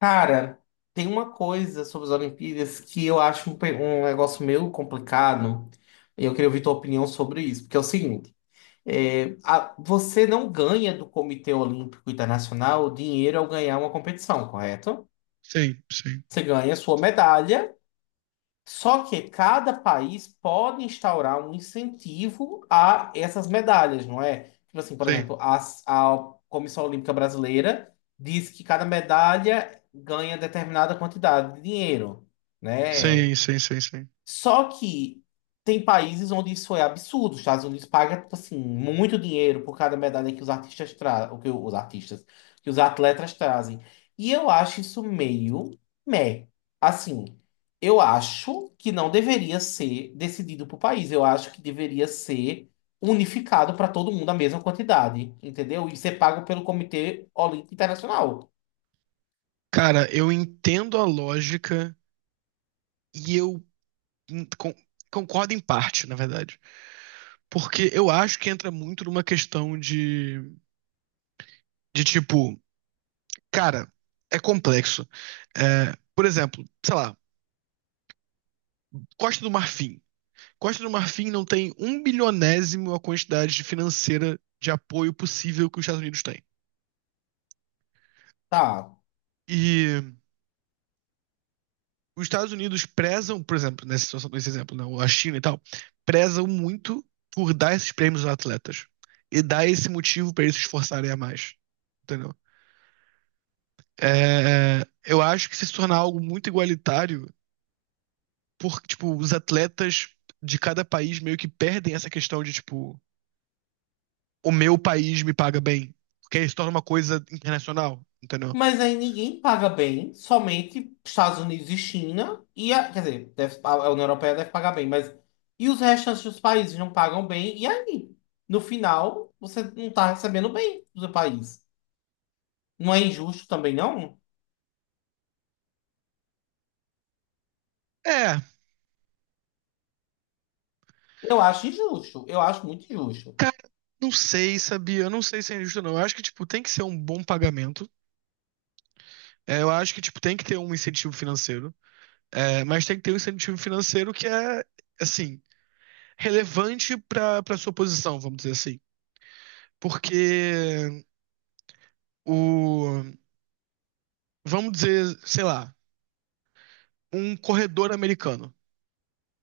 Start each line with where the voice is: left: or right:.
left: Cara, tem uma coisa sobre as Olimpíadas que eu acho um negócio meio complicado e eu queria ouvir tua opinião sobre isso, porque é o seguinte, você não ganha do Comitê Olímpico Internacional dinheiro ao ganhar uma competição, correto?
right: Sim, sim,
left: Você ganha sua medalha, só que cada país pode instaurar um incentivo a essas medalhas, não é? Tipo assim, por
right: sim,
left: exemplo, a Comissão Olímpica Brasileira diz que cada medalha ganha determinada quantidade de dinheiro, né?
right: sim.
left: Só que tem países onde isso é absurdo. Os Estados Unidos paga, tipo assim, muito dinheiro por cada medalha que os artistas trazem, o que que os atletas trazem. E eu acho isso meio meh. Assim, eu acho que não deveria ser decidido por país. Eu acho que deveria ser unificado para todo mundo a mesma quantidade, entendeu? E ser pago pelo Comitê Olímpico Internacional.
right: Cara, eu entendo a lógica e eu hum, con- concordo em parte, na verdade. Porque eu acho que entra muito numa questão de, tipo, cara, é complexo. É, por exemplo, sei lá, Costa do Marfim. Costa do Marfim não tem um bilionésimo a quantidade de financeira de apoio possível que os Estados Unidos têm.
left: Tá.
right: E os Estados Unidos prezam, por exemplo, nessa situação, nesse exemplo, não, a China e tal, prezam muito por dar esses prêmios aos atletas e dar esse motivo para eles se esforçarem a mais, entendeu? Eu acho que se tornar algo muito igualitário, porque, tipo, os atletas de cada país meio que perdem essa questão de, tipo, o meu país me paga bem, porque aí se torna uma coisa internacional, entendeu?
left: Mas aí ninguém paga bem, somente Estados Unidos e China, e quer dizer, a União Europeia deve pagar bem, mas e os restantes dos países não pagam bem, e aí? No final, você não está recebendo bem do seu país. Não é injusto também, não?
right: É,
left: Eu acho injusto, eu acho muito injusto.
right: cara, não sei, sabia? Eu não sei se é injusto, não. Eu acho que, tipo, tem que ser um bom pagamento. É, eu acho que, tipo, tem que ter um incentivo financeiro, é, mas tem que ter um incentivo financeiro que é, assim, relevante para sua posição, vamos dizer assim. Porque o, vamos dizer, sei lá, um corredor americano.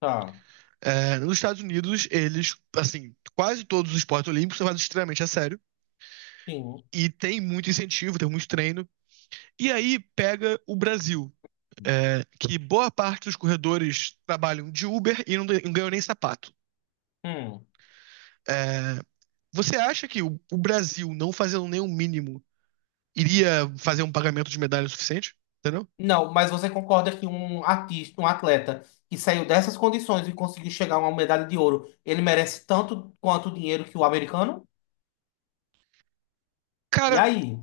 left: Tá,
right: É, nos Estados Unidos, eles, assim, quase todos os esportes olímpicos são levados extremamente a sério.
left: sim.
right: E tem muito incentivo, tem muito treino. E aí pega o Brasil, é, que boa parte dos corredores trabalham de Uber e não ganham nem sapato.
left: Hum.
right: É, você acha que o Brasil, não fazendo nem o mínimo, iria fazer um pagamento de medalha suficiente? Entendeu?
left: Não, mas você concorda que um artista, um atleta que saiu dessas condições e conseguiu chegar a uma medalha de ouro, ele merece tanto quanto o dinheiro que o americano? E
right: Cara,
left: aí?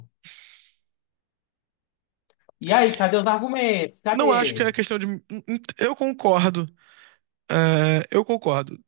left: E aí, cadê os argumentos?
right: não acho que é
left: Cadê?
right: questão de. Eu concordo. É, eu concordo.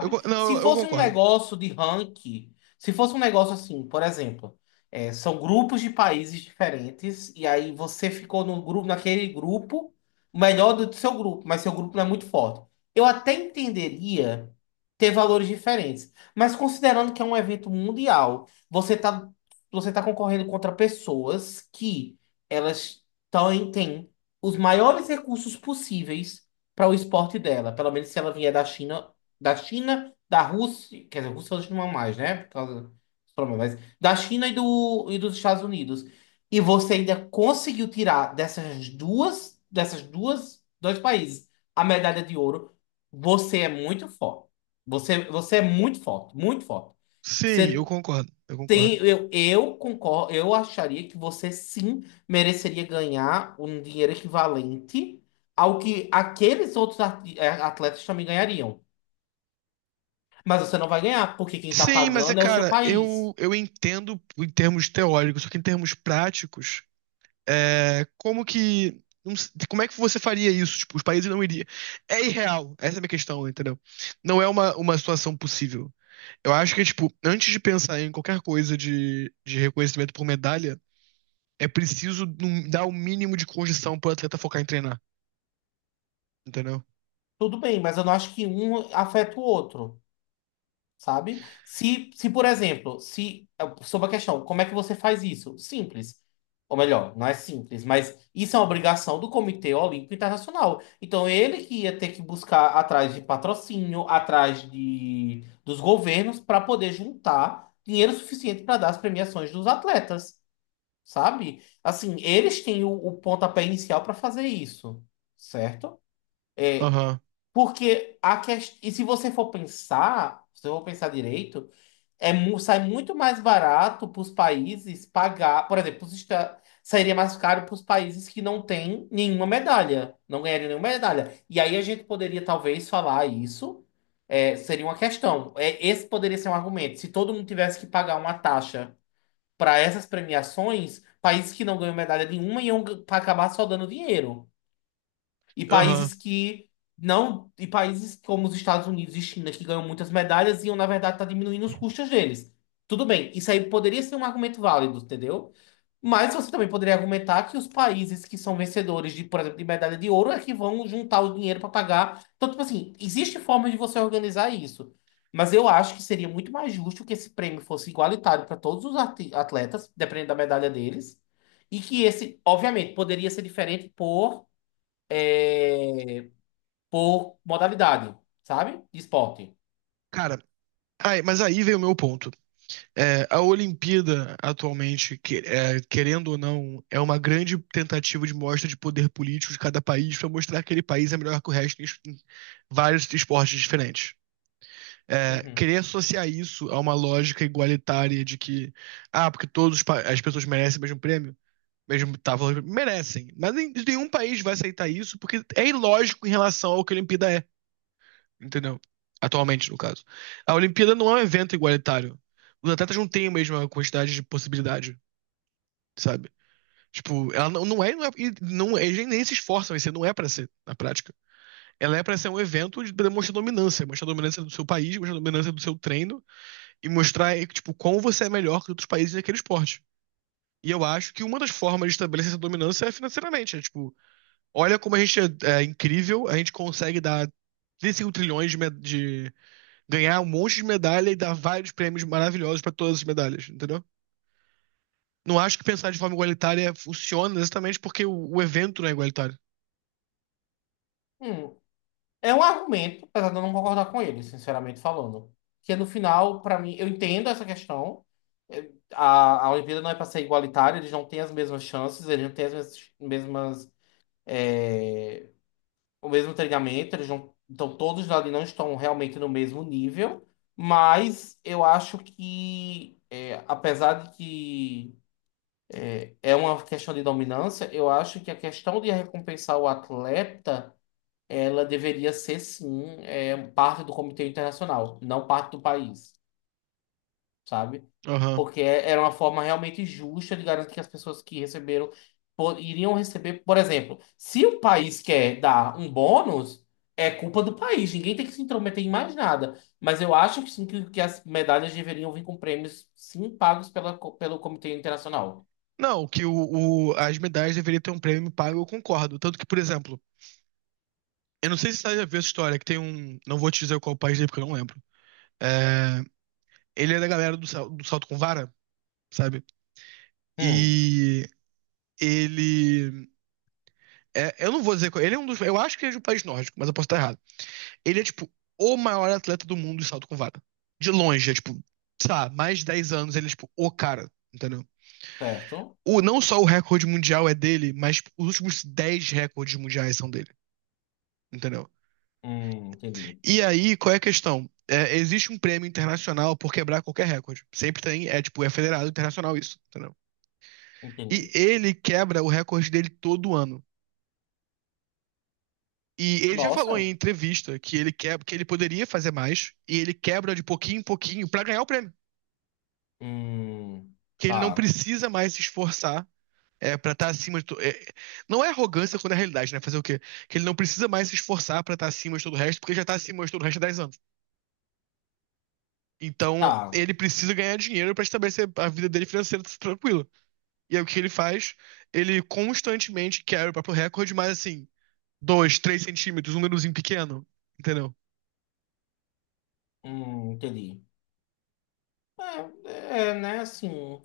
right: Eu con- não,
left: Se
right: eu
left: fosse um
right: concordo.
left: negócio de ranking, se fosse um negócio assim, por exemplo, é, são grupos de países diferentes, e aí você ficou no grupo, naquele grupo, o melhor do seu grupo, mas seu grupo não é muito forte. Eu até entenderia ter valores diferentes, mas considerando que é um evento mundial, você tá concorrendo contra pessoas que elas têm os maiores recursos possíveis para o esporte dela, pelo menos se ela vier da China, da Rússia, quer dizer, a Rússia hoje não é mais, né? Por causa dos problemas, mas da China e dos Estados Unidos. E você ainda conseguiu tirar dessas duas, dois países a medalha de ouro. Você é muito forte. Você é muito forte, muito forte.
right: Sim, eu
left: Você
right: concordo. Eu
left: tem,
right: concordo.
left: eu concordo, eu acharia que você sim mereceria ganhar um dinheiro equivalente ao que aqueles atletas também ganhariam. Mas você não vai ganhar, porque quem tá
right: Sim, mas é,
left: pagando é o seu
right: cara,
left: país.
right: eu entendo em termos teóricos, só que em termos práticos, é, como que. Não s- Como é que você faria isso? Tipo, os países não iriam. É irreal, essa é a minha questão, entendeu? Não é uma situação possível. Eu acho que, tipo, antes de pensar em qualquer coisa de reconhecimento por medalha, é preciso dar o mínimo de condição pro atleta focar em treinar, entendeu?
left: Tudo bem, mas eu não acho que um afeta o outro, sabe? Se por exemplo, se é, sobre a questão, como é que você faz isso? Simples. Ou melhor, não é simples, mas isso é uma obrigação do Comitê Olímpico Internacional. Então, ele que ia ter que buscar atrás de patrocínio, dos governos, para poder juntar dinheiro suficiente para dar as premiações dos atletas. Sabe? Assim, eles têm o pontapé inicial para fazer isso, certo?
right: Aham,
left: Porque a questão. E se você for pensar, se eu for pensar direito, sai muito mais barato para os países pagar. Por exemplo, sairia mais caro para os países que não têm nenhuma medalha, não ganhariam nenhuma medalha. E aí a gente poderia talvez falar isso. é, seria uma questão. É, esse poderia ser um argumento. Se todo mundo tivesse que pagar uma taxa para essas premiações, países que não ganham medalha nenhuma iam acabar só dando dinheiro. E
right: aham.
left: países que não, e países como os Estados Unidos e China, que ganham muitas medalhas, iam, na verdade, estar diminuindo os custos deles. Tudo bem, isso aí poderia ser um argumento válido, entendeu? Mas você também poderia argumentar que os países que são vencedores de, por exemplo, de medalha de ouro é que vão juntar o dinheiro para pagar. Então, tipo assim, existe forma de você organizar isso. Mas eu acho que seria muito mais justo que esse prêmio fosse igualitário para todos os atletas, dependendo da medalha deles. E que esse, obviamente, poderia ser diferente por, é, por modalidade, sabe? De esporte.
right: Cara, aí, mas aí vem o meu ponto. É, a Olimpíada, atualmente, é, querendo ou não, é uma grande tentativa de mostra de poder político de cada país pra mostrar que aquele país é melhor que o resto em vários esportes diferentes. É,
left: Uhum.
right: querer associar isso a uma lógica igualitária de que, ah, porque todos as pessoas merecem o mesmo prêmio. Mesmo tábuas merecem. Mas nenhum país vai aceitar isso porque é ilógico em relação ao que a Olimpíada é, entendeu? Atualmente, no caso. A Olimpíada não é um evento igualitário. Os atletas não têm a mesma quantidade de possibilidade, sabe? Tipo, ela não, não é, não é, e não, é, eles nem se esforçam em ser, não é pra ser, na prática. Ela é pra ser um evento de demonstrar dominância, mostrar a dominância do seu país, mostrar a dominância do seu treino e mostrar, tipo, como você é melhor que outros países naquele esporte. E eu acho que uma das formas de estabelecer essa dominância é financeiramente, é tipo, olha como a gente é incrível, a gente consegue dar 35 trilhões de ganhar um monte de medalha e dar vários prêmios maravilhosos pra todas as medalhas, entendeu? Não acho que pensar de forma igualitária funciona exatamente porque o evento não é igualitário.
left: Hum. É um argumento, apesar de eu não concordar com ele, sinceramente falando. Que é, no final, para mim, eu entendo essa questão. A Olimpíada não é para ser igualitária, eles não têm as mesmas chances, eles não têm mesmas, é, o mesmo treinamento, eles não, então todos ali não estão realmente no mesmo nível. Mas eu acho que, é, apesar de que é uma questão de dominância, eu acho que a questão de recompensar o atleta ela deveria ser sim, é, parte do Comitê Internacional, não parte do país, sabe?
right: Aham.
left: Porque é, era uma forma realmente justa de garantir que as pessoas que receberam iriam receber, por exemplo, se o país quer dar um bônus, é culpa do país, ninguém tem que se intrometer em mais nada. Mas eu acho que sim que as medalhas deveriam vir com prêmios sim pagos pelo Comitê Internacional.
right: Não, que as medalhas deveriam ter um prêmio pago, eu concordo. Tanto que, por exemplo, eu não sei se você já viu essa história, que tem um. Não vou te dizer qual país é, porque eu não lembro. É, ele é da galera do, do salto com vara, sabe?
left: Hum,
right: E ele É, eu não vou dizer. Ele é um dos. Eu acho que ele é de um país nórdico, mas eu posso estar errado. Ele é, tipo, o maior atleta do mundo de salto com vara. De longe, é, tipo, sabe? Mais de 10 anos ele é, tipo, o cara, entendeu?
left: certo?
right: O, não só o recorde mundial é dele, mas tipo, os últimos 10 recordes mundiais são dele, entendeu?
left: Entendi,
right: E aí, qual é a questão? É, existe um prêmio internacional por quebrar qualquer recorde. Sempre tem, é, tipo, é federado internacional isso, entendeu? E
left: entendi.
right: ele quebra o recorde dele todo ano. E ele já falou em
left: Nossa.
right: entrevista que ele quer, que ele poderia fazer mais e ele quebra de pouquinho em pouquinho pra ganhar o prêmio,
left: Hum,
right: que ele não
left: tá.
right: precisa mais se esforçar é, para estar acima de to... é, não é arrogância quando é realidade, né? Fazer o quê? Que ele não precisa mais se esforçar para estar acima de todo o resto, porque já está acima de todo o resto há 10 anos. Então,
left: Tá.
right: ele precisa ganhar dinheiro para estabelecer a vida dele financeira tranquila. E aí o que ele faz? Ele constantemente quebra o próprio recorde, mas assim, 2, 3 centímetros, um númerozinho pequeno, entendeu?
left: Entendi. É, é, né, assim,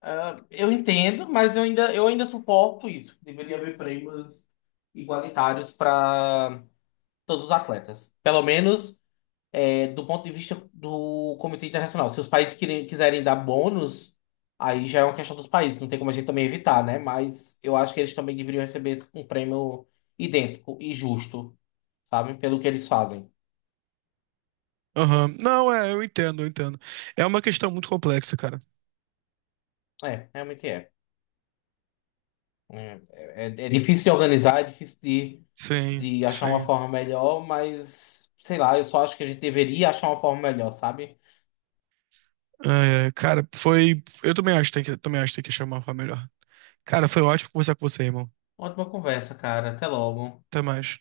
left: ah, eu entendo, mas eu ainda suporto isso. Deveria haver prêmios igualitários para todos os atletas. Pelo menos é, do ponto de vista do Comitê Internacional. Se os países quiserem dar bônus, aí já é uma questão dos países, não tem como a gente também evitar, né? Mas eu acho que eles também deveriam receber um prêmio idêntico e justo, sabe? Pelo que eles fazem.
right: Aham. Não, é, eu entendo, eu entendo. É uma questão muito complexa, cara.
left: É, realmente é. É difícil de organizar, é difícil
right: Sim,
left: de achar uma
right: sim.
left: forma melhor, mas sei lá, eu só acho que a gente deveria achar uma forma melhor, sabe?
right: É, é, cara, foi. Eu também acho que tem que, também acho que tem que chamar uma melhor. Cara, foi ótimo conversar com você, irmão.
left: Ótima conversa, cara. Até logo.
right: Até mais.